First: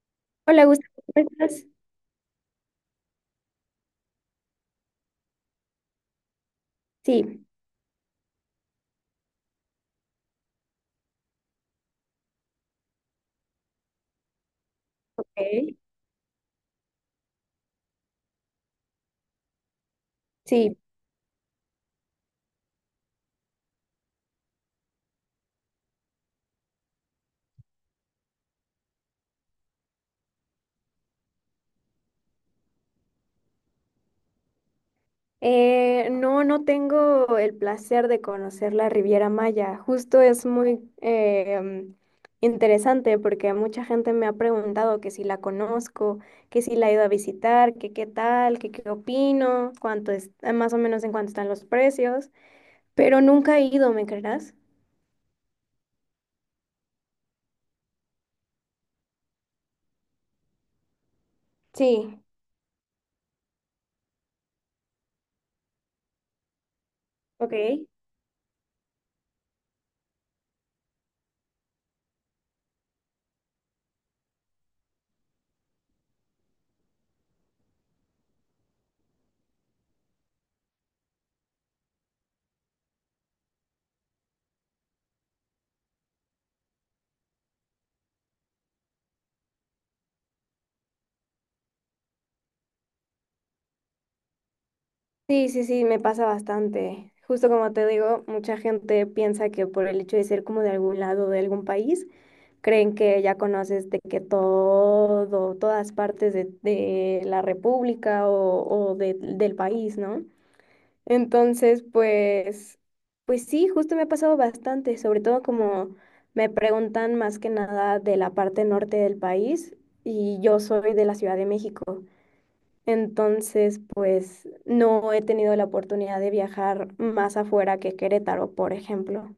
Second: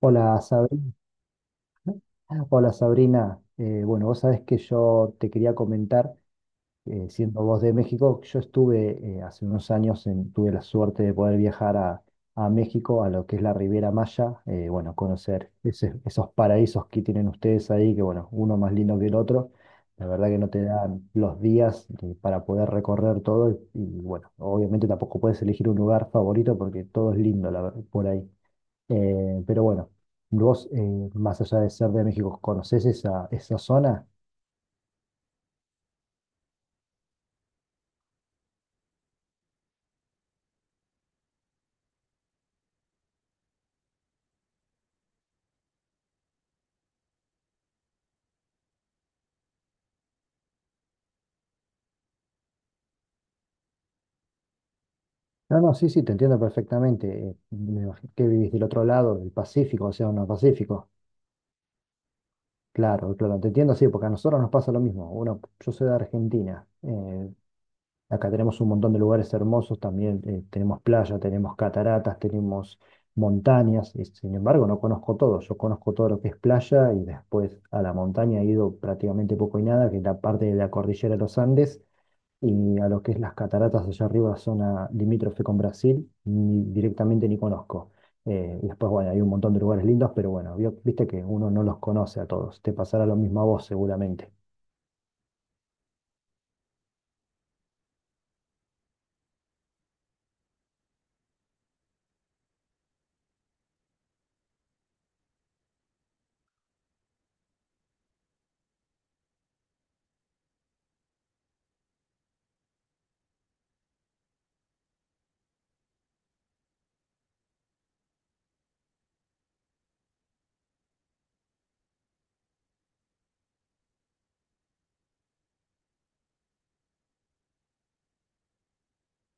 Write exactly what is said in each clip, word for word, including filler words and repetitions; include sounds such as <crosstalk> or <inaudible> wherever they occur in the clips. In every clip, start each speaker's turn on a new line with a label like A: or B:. A: Hola
B: Hola,
A: Sabrina,
B: Gustavo, ¿cómo estás?
A: hola Sabrina. Eh, bueno, vos sabés que yo te quería comentar, eh, siendo
B: Sí,
A: vos de México, yo estuve eh, hace unos años, en- tuve la suerte de poder viajar a, a México, a lo que es la Riviera Maya, eh, bueno, conocer
B: ok.
A: ese- esos paraísos que tienen ustedes ahí, que bueno, uno más lindo que el otro, la verdad que no te
B: Sí.
A: dan los días eh, para poder recorrer todo y, y, bueno, obviamente tampoco puedes elegir un lugar favorito porque todo es lindo la ver- por ahí. Eh, pero bueno, vos, eh, más allá de ser de México, ¿conocés esa, esa zona?
B: Eh, no, no tengo el placer de conocer la Riviera Maya. Justo es muy eh, mm, interesante porque mucha gente me ha preguntado que si la conozco, que si la he ido a visitar, que qué tal, que qué opino, cuánto es, eh, más o menos en cuánto están los precios, pero nunca he ido, ¿me creerás?
A: No, no, sí, sí, te entiendo perfectamente. eh, me imagino que vivís del otro lado, del Pacífico, o sea, no Pacífico.
B: Sí,
A: Claro, claro, te entiendo, sí, porque a nosotros nos pasa lo mismo. Bueno, yo soy de Argentina. eh,
B: ok.
A: acá tenemos un montón de lugares hermosos también. eh, tenemos playa, tenemos cataratas, tenemos montañas. Y sin embargo, no conozco todo. Yo conozco todo lo que es playa y después a la montaña he ido prácticamente poco y nada, que es la parte de la cordillera de los Andes y a lo que es las cataratas allá arriba, zona limítrofe con Brasil, ni directamente ni conozco. Eh, y después, bueno, hay un montón de lugares lindos, pero bueno, vi- viste que uno no los conoce a todos. Te pasará lo mismo a vos seguramente.
B: Sí, sí, sí, me pasa bastante. Justo como te digo, mucha gente piensa que por el hecho de ser como de algún lado de algún país, creen que ya conoces de que todo, todas partes de, de la república o, o de- del país, ¿no? Entonces, pues, pues sí, justo me ha pasado bastante, sobre todo como me preguntan más que nada de la parte norte del país y yo soy de la Ciudad de México. Entonces, pues no he tenido la oportunidad de viajar más afuera que Querétaro, por ejemplo.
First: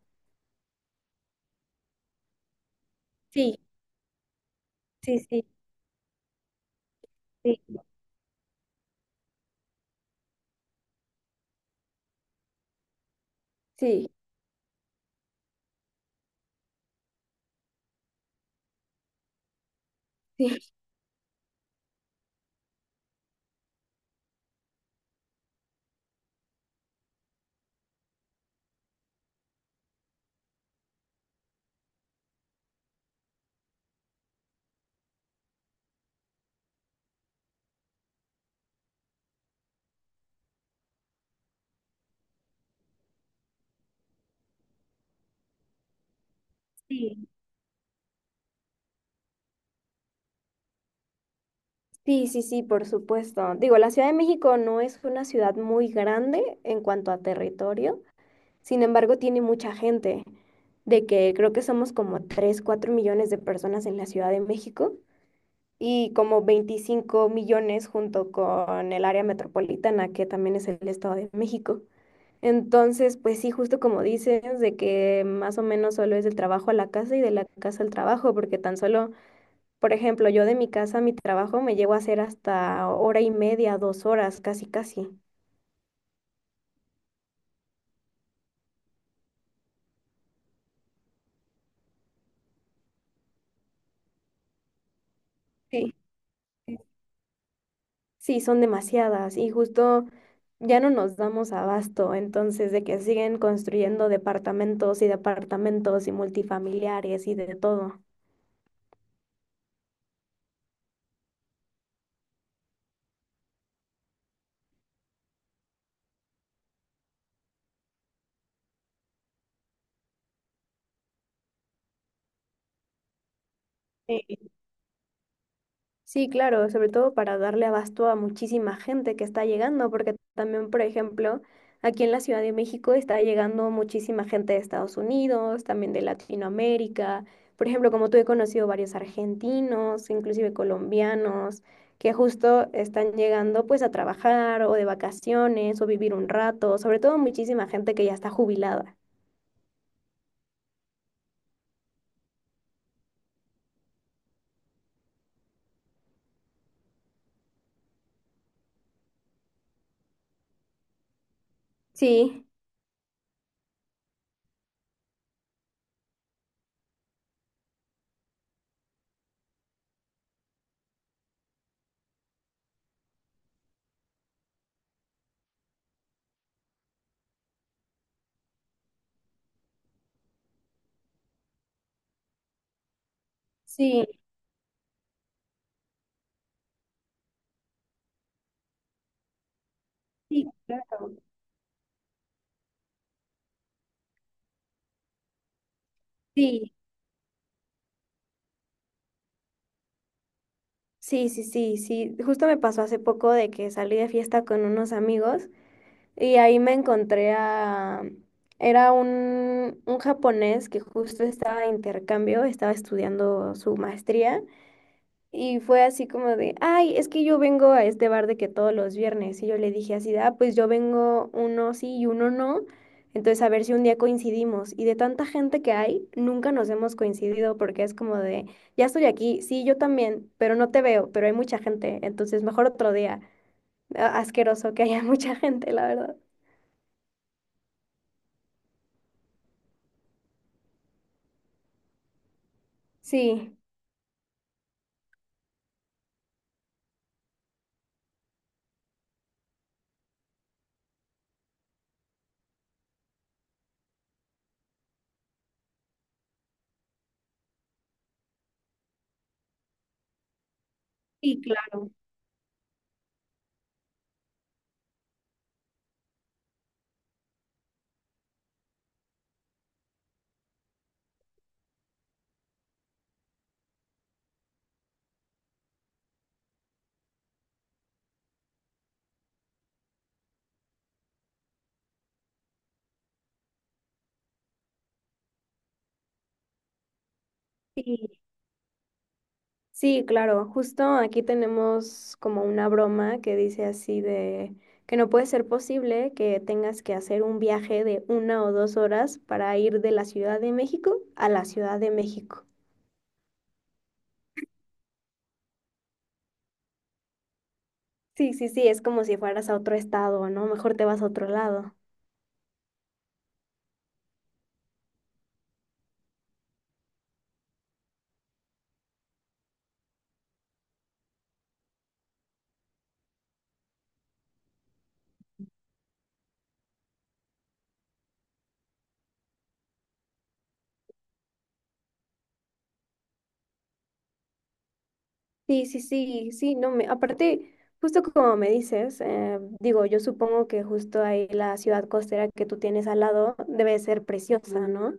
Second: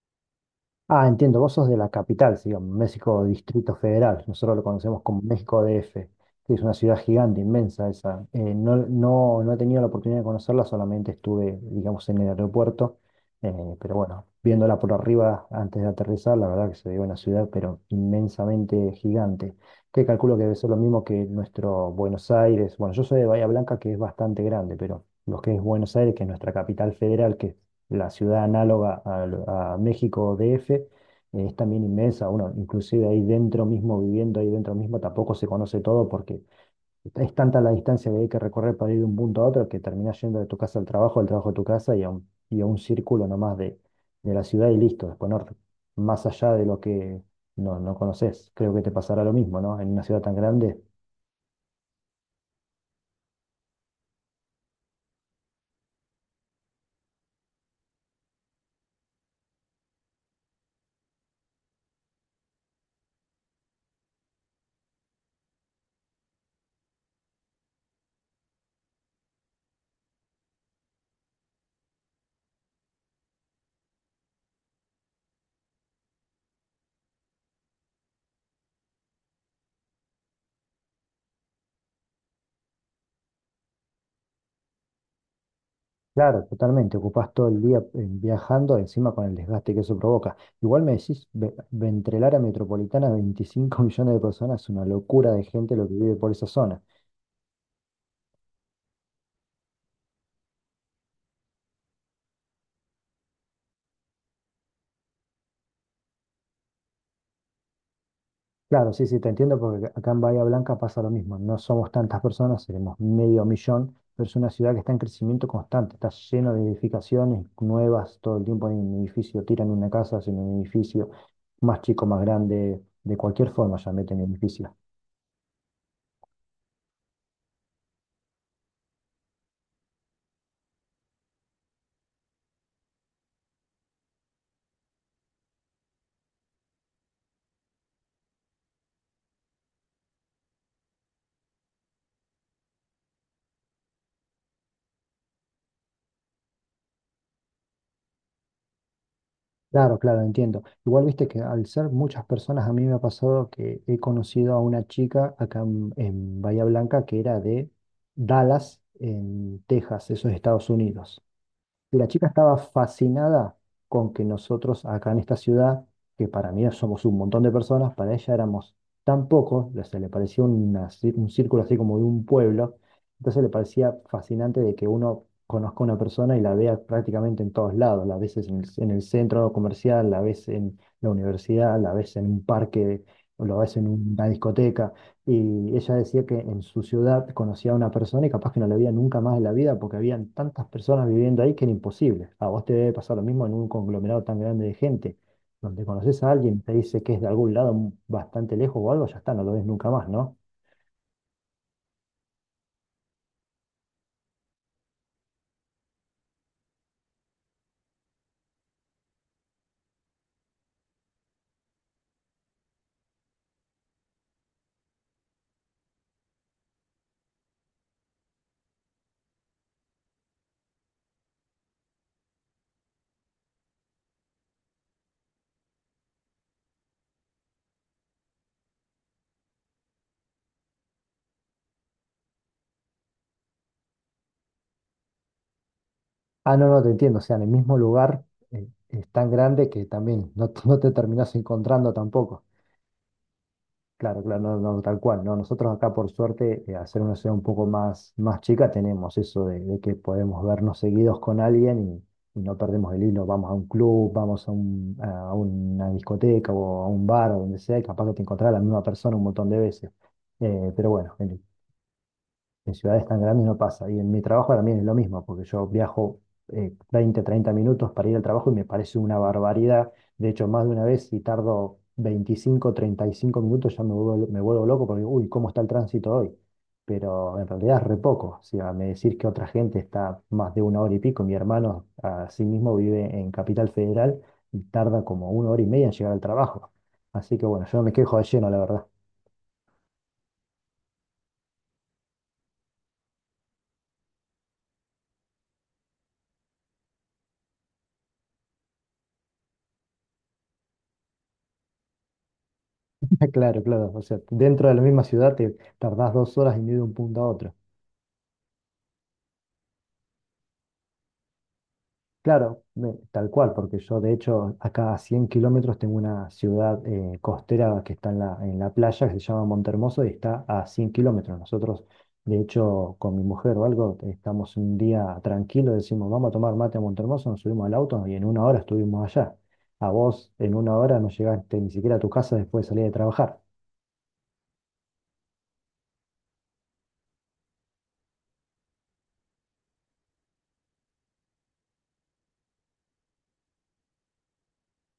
A: Ah, entiendo, vos sos de la capital, sí, digamos, México
B: Sí,
A: Distrito Federal. Nosotros lo conocemos
B: sí,
A: como
B: sí,
A: México D. F., que es una ciudad gigante,
B: sí.
A: inmensa esa. Eh, no, no, no he tenido la oportunidad de conocerla, solamente estuve, digamos, en el aeropuerto. eh, pero
B: Sí,
A: bueno, viéndola por arriba antes de aterrizar, la verdad que se ve una ciudad, pero inmensamente gigante. Que calculo que
B: sí,
A: debe ser lo mismo que nuestro Buenos Aires. Bueno, yo soy de Bahía Blanca, que es bastante grande, pero lo que es Buenos Aires, que es nuestra capital federal, que la ciudad análoga a, a México D F, eh, es también inmensa. Uno, inclusive ahí dentro mismo, viviendo ahí dentro mismo, tampoco se conoce todo porque es tanta la distancia que hay que recorrer para ir de un punto a otro que terminás yendo de tu casa al trabajo, del trabajo a tu casa y a un, y a un círculo nomás de, de la ciudad y listo. Después no- más allá de lo que
B: sí.
A: no, no conoces. Creo que te pasará lo mismo, ¿no? En una ciudad tan grande.
B: Sí, sí, sí, por supuesto. Digo, la Ciudad de México no es una ciudad muy grande en cuanto a territorio, sin embargo, tiene mucha gente, de que creo que somos como tres cuatro millones de personas en la Ciudad de México y como veinticinco millones junto con el área metropolitana, que también es el Estado de México. Entonces, pues sí, justo como dices, de que más o menos solo es del trabajo a la casa y de la casa al trabajo, porque tan solo, por ejemplo, yo de mi casa a mi trabajo me llevo a hacer hasta hora y media, dos horas, casi, casi.
A: Claro, totalmente. Ocupás todo el día eh, viajando, encima con el desgaste que eso provoca. Igual me decís, ve- Ventrel a metropolitana, veinticinco <laughs> millones de personas, es una locura de gente lo que
B: Sí.
A: vive por esa zona.
B: Sí, son demasiadas y justo ya no nos damos abasto, entonces de que siguen construyendo departamentos y departamentos y multifamiliares y de todo.
A: Claro, sí, sí, te entiendo porque acá en Bahía Blanca pasa lo mismo. No somos tantas personas, seremos medio millón, pero es una ciudad que está en crecimiento constante, está lleno de edificaciones nuevas, todo el tiempo hay un edificio, tiran una casa, hacen un edificio más chico, más grande, de cualquier forma ya meten edificios.
B: Sí, claro, sobre todo para darle abasto a muchísima gente que está llegando, porque también, por ejemplo, aquí en la Ciudad de México está llegando muchísima gente de Estados Unidos, también de Latinoamérica. Por ejemplo, como tú he conocido varios argentinos, inclusive colombianos, que justo están llegando pues a trabajar o de vacaciones o vivir un rato, sobre todo muchísima gente que ya está jubilada.
A: Claro, claro, entiendo. Igual viste que al ser muchas personas, a mí me ha pasado que he conocido a una chica acá en, en Bahía Blanca que era de Dallas, en Texas, eso es Estados Unidos. La chica
B: Sí,
A: estaba fascinada con que nosotros acá en esta ciudad, que para mí somos un montón de personas, para ella éramos tan pocos, le- se le parecía una cir- un círculo así como de un pueblo, entonces le parecía fascinante de que uno conozca a una persona y la vea prácticamente en todos lados, la ves en el, en el centro comercial, la ves en la universidad, la ves en un parque, o la ves en
B: sí.
A: una discoteca. Y ella decía que en su ciudad conocía a una persona y capaz que no la veía nunca más en la vida porque habían
B: Sí,
A: tantas personas
B: claro.
A: viviendo ahí que era imposible. A vos te debe pasar lo mismo en un conglomerado tan grande de gente, donde conoces a alguien, te
B: Sí.
A: dice que es de algún lado bastante lejos o algo, ya está, no lo ves nunca más, ¿no?
B: Sí, sí, sí, sí. Justo me pasó hace poco de que salí de fiesta con unos amigos y ahí me encontré a... Era un, un japonés que justo estaba de intercambio, estaba estudiando su maestría y fue así como de, ay, es que yo vengo a este bar de que todos los viernes. Y yo le dije así, de, ah, pues yo vengo uno sí y uno no. Entonces a ver si un día coincidimos. Y de tanta gente que hay, nunca nos hemos coincidido porque es como de, ya estoy aquí, sí, yo también, pero no te veo, pero hay mucha gente. Entonces mejor otro día. A- Asqueroso que haya <laughs> mucha gente, la verdad.
A: Ah, no, no, te entiendo. O sea, en el mismo lugar eh, es tan grande que también no, <laughs> te no te terminás encontrando tampoco.
B: Sí,
A: Claro, claro, no, no, tal cual, ¿no? Nosotros acá, por suerte, eh, al ser una ciudad un poco más, más chica, tenemos eso de, de que podemos vernos seguidos con alguien y, y no perdemos el hilo. Vamos a un club, vamos a, un- a una discoteca o a un bar o donde sea, y capaz que te encontrás a la misma persona un montón de veces. Eh, pero bueno,
B: sí,
A: en-
B: claro.
A: en ciudades tan grandes no pasa. Y en mi trabajo también es lo mismo, porque yo viajo eh, veinte, treinta minutos para ir al trabajo y me parece una barbaridad. De hecho, más de una vez, si tardo veinticinco, treinta y cinco minutos, ya me vuelvo, me vuelvo loco porque, uy, ¿cómo está el tránsito hoy? Pero en realidad es re poco. O sea, me decir que otra gente está más de una hora y pico. Mi hermano, a sí mismo, vive en Capital Federal y tarda como una hora y media en llegar al trabajo. Así que bueno, yo no me quejo
B: Sí.
A: de lleno, la verdad.
B: Sí, claro, justo aquí tenemos como una broma que dice así de que no puede ser posible que tengas que hacer un viaje de una o dos horas para ir de la Ciudad de México a la Ciudad de México.
A: <laughs> Ah, claro, claro. O sea, dentro de la misma ciudad te tardás dos horas en ir de un punto a otro.
B: Sí, sí, sí, es como si fueras a otro estado, ¿no? Mejor te vas a otro lado.
A: Claro, me- tal cual, porque yo de hecho acá a cien kilómetros tengo una ciudad eh, costera que está en la, en la playa, que se llama Montehermoso y está a cien kilómetros. Nosotros, de hecho, con mi mujer o algo, estamos un día tranquilo, decimos, vamos a tomar mate a Montehermoso, nos subimos al auto y en una hora estuvimos allá. A vos en una hora no llegaste ni siquiera a tu casa después de salir de trabajar.
B: Sí, sí, sí, sí, no me, aparte, justo como me dices, eh, digo, yo supongo que justo ahí la ciudad costera que tú tienes al lado debe ser preciosa, ¿no?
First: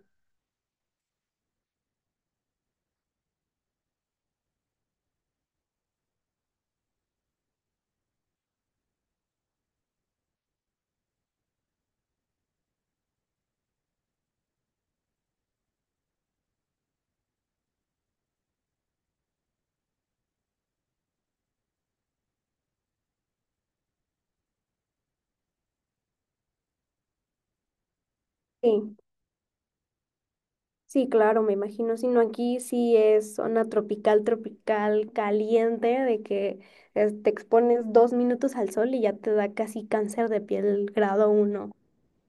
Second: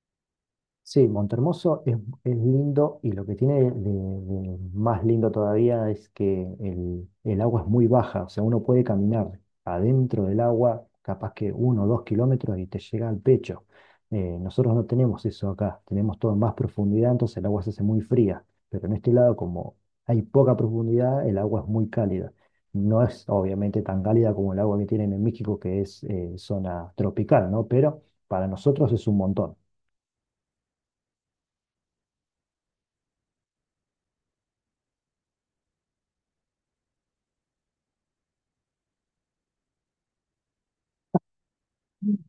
A: Sí, Montehermoso es, es lindo y lo que tiene de, de más lindo todavía es que el, el agua es muy baja, o sea, uno puede caminar adentro del agua, capaz que uno o dos kilómetros y te llega al pecho. Eh, nosotros no tenemos eso acá, tenemos todo en más profundidad, entonces el agua se hace muy fría, pero en este lado como hay poca profundidad, el agua es muy cálida. No es obviamente tan cálida como el agua que tienen en México, que es eh, zona tropical, ¿no? Pero para nosotros
B: Sí.
A: es un montón.
B: Sí, claro, me imagino, sino aquí sí es zona tropical, tropical, caliente, de que es- te expones dos minutos al sol y ya te da casi cáncer de piel grado uno.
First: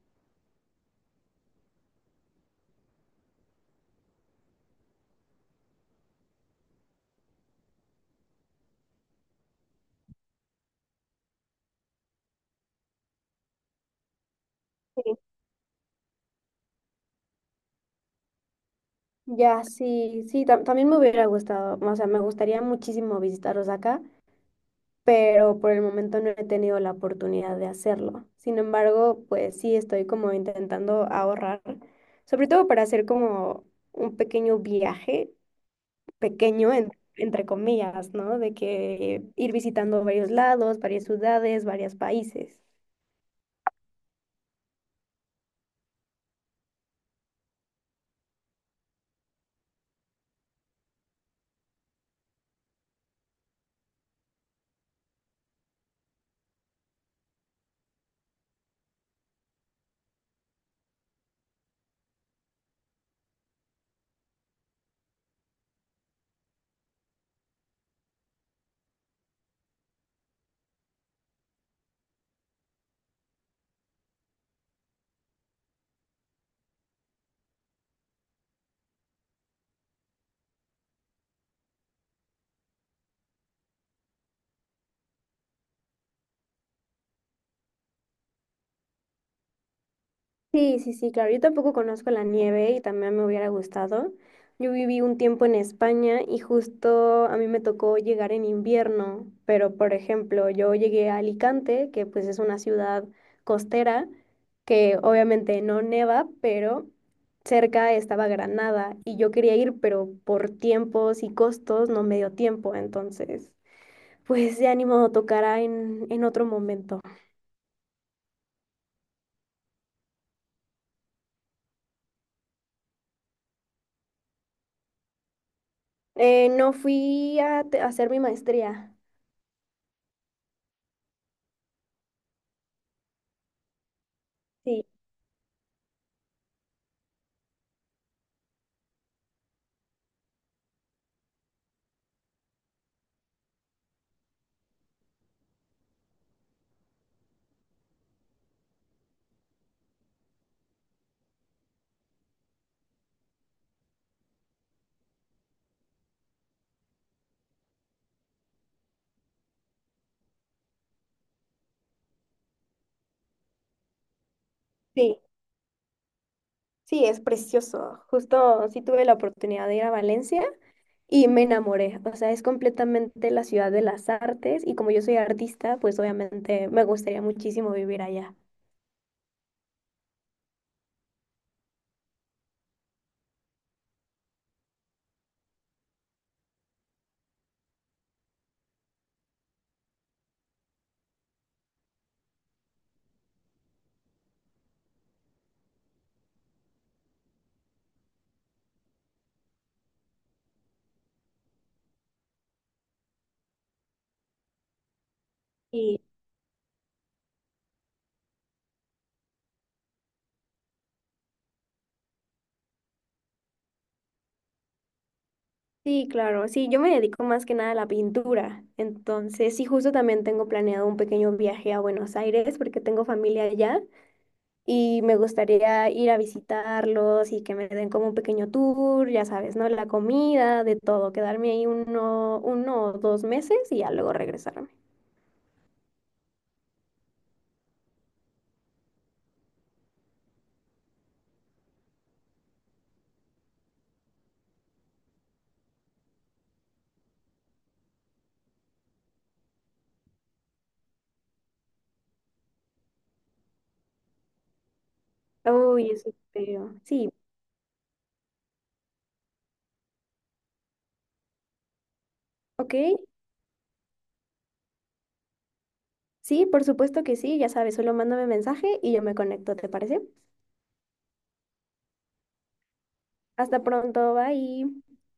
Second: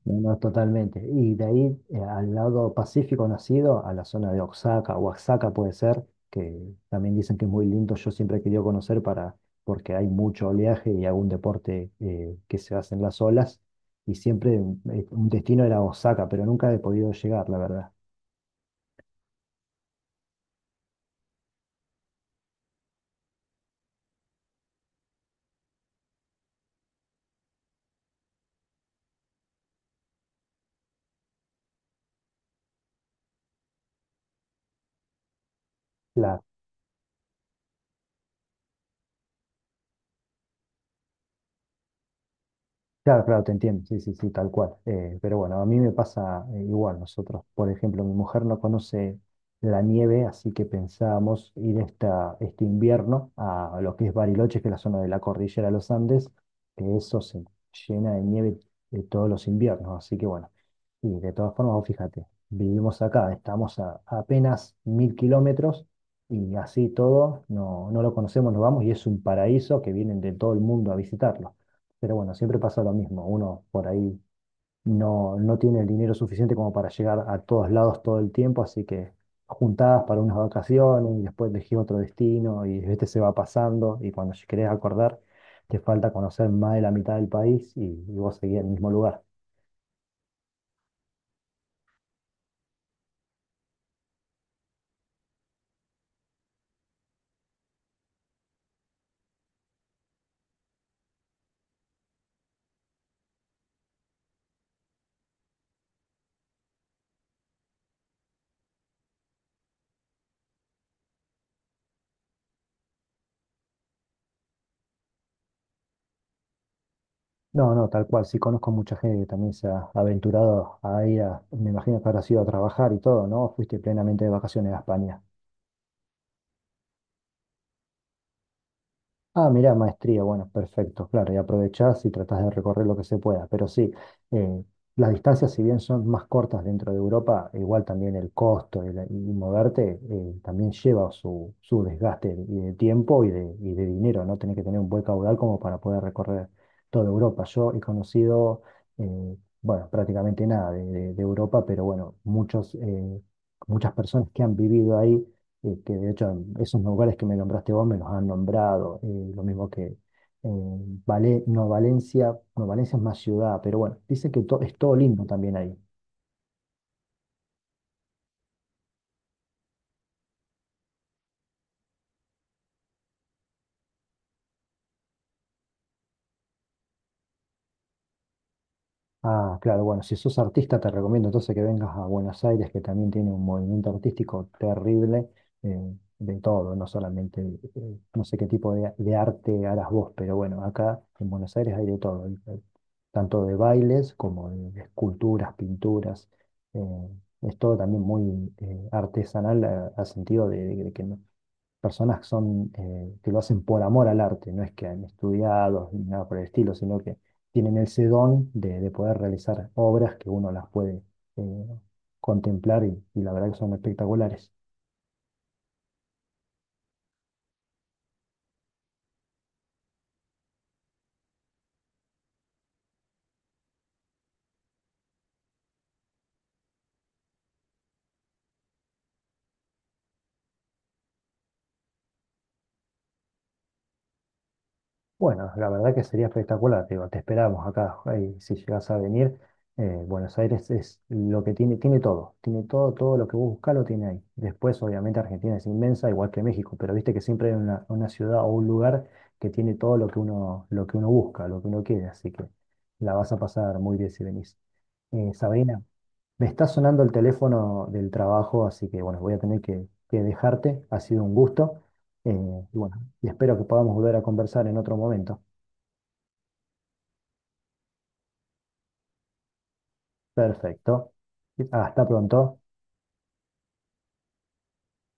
A: No, no, totalmente. Y de ahí eh, al lado pacífico nacido, a la zona de Oaxaca, Oaxaca puede ser, que también dicen que es muy lindo, yo siempre he querido conocer para, porque hay mucho oleaje y algún deporte eh, que se hace en las olas, y siempre eh,
B: Sí.
A: un destino era Oaxaca, pero nunca he podido llegar, la verdad.
B: Ya, sí, sí, tam- también me hubiera gustado, o sea, me gustaría muchísimo visitar Osaka, pero por el momento no he tenido la oportunidad de hacerlo. Sin embargo, pues sí estoy como intentando ahorrar, sobre todo para hacer como un pequeño viaje pequeño, en- entre comillas, ¿no? De que ir visitando varios lados, varias ciudades, varios países.
A: Claro, claro, te entiendo, sí, sí, sí, tal cual. Eh, pero bueno, a mí me pasa eh, igual. Nosotros, por ejemplo, mi mujer no conoce la nieve, así que pensábamos ir esta, este invierno a lo que es Bariloche, que es la zona de la cordillera de los Andes, que eso se llena de nieve eh, todos los inviernos. Así que bueno, y de todas formas, vos fíjate, vivimos acá, estamos a, a apenas mil kilómetros y así todo, no, no lo conocemos, nos vamos y es un paraíso que vienen de todo el mundo a visitarlo. Pero bueno, siempre pasa lo mismo. Uno por ahí no, no tiene el dinero suficiente como para llegar a todos lados todo el tiempo, así que juntadas para unas vacaciones y después elegí otro destino y este se va pasando y cuando querés acordar te falta conocer más de la mitad del país y, y vos seguís en el mismo lugar.
B: Sí, sí, sí, claro. Yo tampoco conozco la nieve y también me hubiera gustado. Yo viví un tiempo en España y justo a mí me tocó llegar en invierno, pero por ejemplo, yo llegué a Alicante, que pues es una ciudad costera, que obviamente no neva, pero cerca estaba Granada y yo quería ir, pero por tiempos y costos no me dio tiempo, entonces. Pues de ánimo tocará en, en otro momento.
A: No, no, tal cual. Sí conozco mucha gente que también se ha aventurado a ir a, me imagino que habrás ido a trabajar y todo, ¿no? Fuiste plenamente de vacaciones a España.
B: Eh, no fui a, te- a hacer mi maestría.
A: Ah, mirá, maestría, bueno, perfecto, claro, y aprovechás y tratás de recorrer lo que se pueda, pero sí, eh,
B: Sí,
A: las distancias, si bien son más cortas dentro de Europa, igual también el costo y, la- y moverte eh, también lleva su, su desgaste y de tiempo y de, y de dinero, ¿no? Tenés que tener un buen caudal como para poder recorrer toda Europa. Yo he conocido, eh, bueno, prácticamente nada de, de- de Europa, pero bueno, muchos, eh, muchas personas que han vivido ahí eh, que de hecho en esos lugares que me nombraste vos me los han nombrado, eh, lo mismo que eh, Vale- no Valencia, no Valencia es más ciudad, pero bueno, dice que to- es todo
B: sí,
A: lindo también ahí.
B: sí, es precioso. Justo sí tuve la oportunidad de ir a Valencia y me enamoré. O sea, es completamente la ciudad de las artes y como yo soy artista, pues obviamente me gustaría muchísimo vivir allá.
A: Ah, claro, bueno, si sos artista te recomiendo entonces que vengas a Buenos Aires, que también tiene un movimiento artístico terrible eh, de todo, no solamente, eh, no sé qué tipo de, de arte harás vos, pero bueno, acá en Buenos Aires hay de todo, hay- hay tanto de bailes como de esculturas, pinturas, eh, es todo también muy eh, artesanal a- al sentido de, de que no, personas que son, eh, que lo hacen por amor al arte, no es que han estudiado
B: Sí.
A: ni nada por el estilo, sino que tienen ese don de, de poder realizar obras que uno las puede eh, contemplar y, y la verdad que son espectaculares.
B: Sí, claro, sí, yo me dedico más que nada a la pintura. Entonces, sí, justo también tengo planeado un pequeño viaje a Buenos Aires porque tengo familia allá. Y me gustaría ir a visitarlos y que me den como un pequeño tour, ya sabes, ¿no? La comida, de todo, quedarme ahí uno, uno o dos meses y ya luego regresarme.
A: Bueno, la verdad que sería espectacular, te digo, te esperamos acá, ahí, si llegas a venir, eh, Buenos Aires es lo que tiene, tiene todo, tiene todo, todo lo que vos buscás lo tiene ahí. Después, obviamente, Argentina es inmensa, igual que México, pero viste que siempre hay una, una ciudad o un lugar que tiene todo lo que uno, lo que uno busca, lo que uno quiere, así que la vas a pasar muy bien si venís. Eh, Sabrina,
B: Uy, eso
A: me está
B: espero.
A: sonando
B: Sí,
A: el teléfono del trabajo, así que bueno, voy a tener que, que dejarte. Ha sido un gusto. eh,
B: ok.
A: y bueno, y espero que podamos volver a conversar en otro momento.
B: Sí, por supuesto que sí, ya sabes, solo mándame mensaje y yo me conecto, ¿te parece?
A: Perfecto. Hasta pronto.
B: Hasta pronto, bye.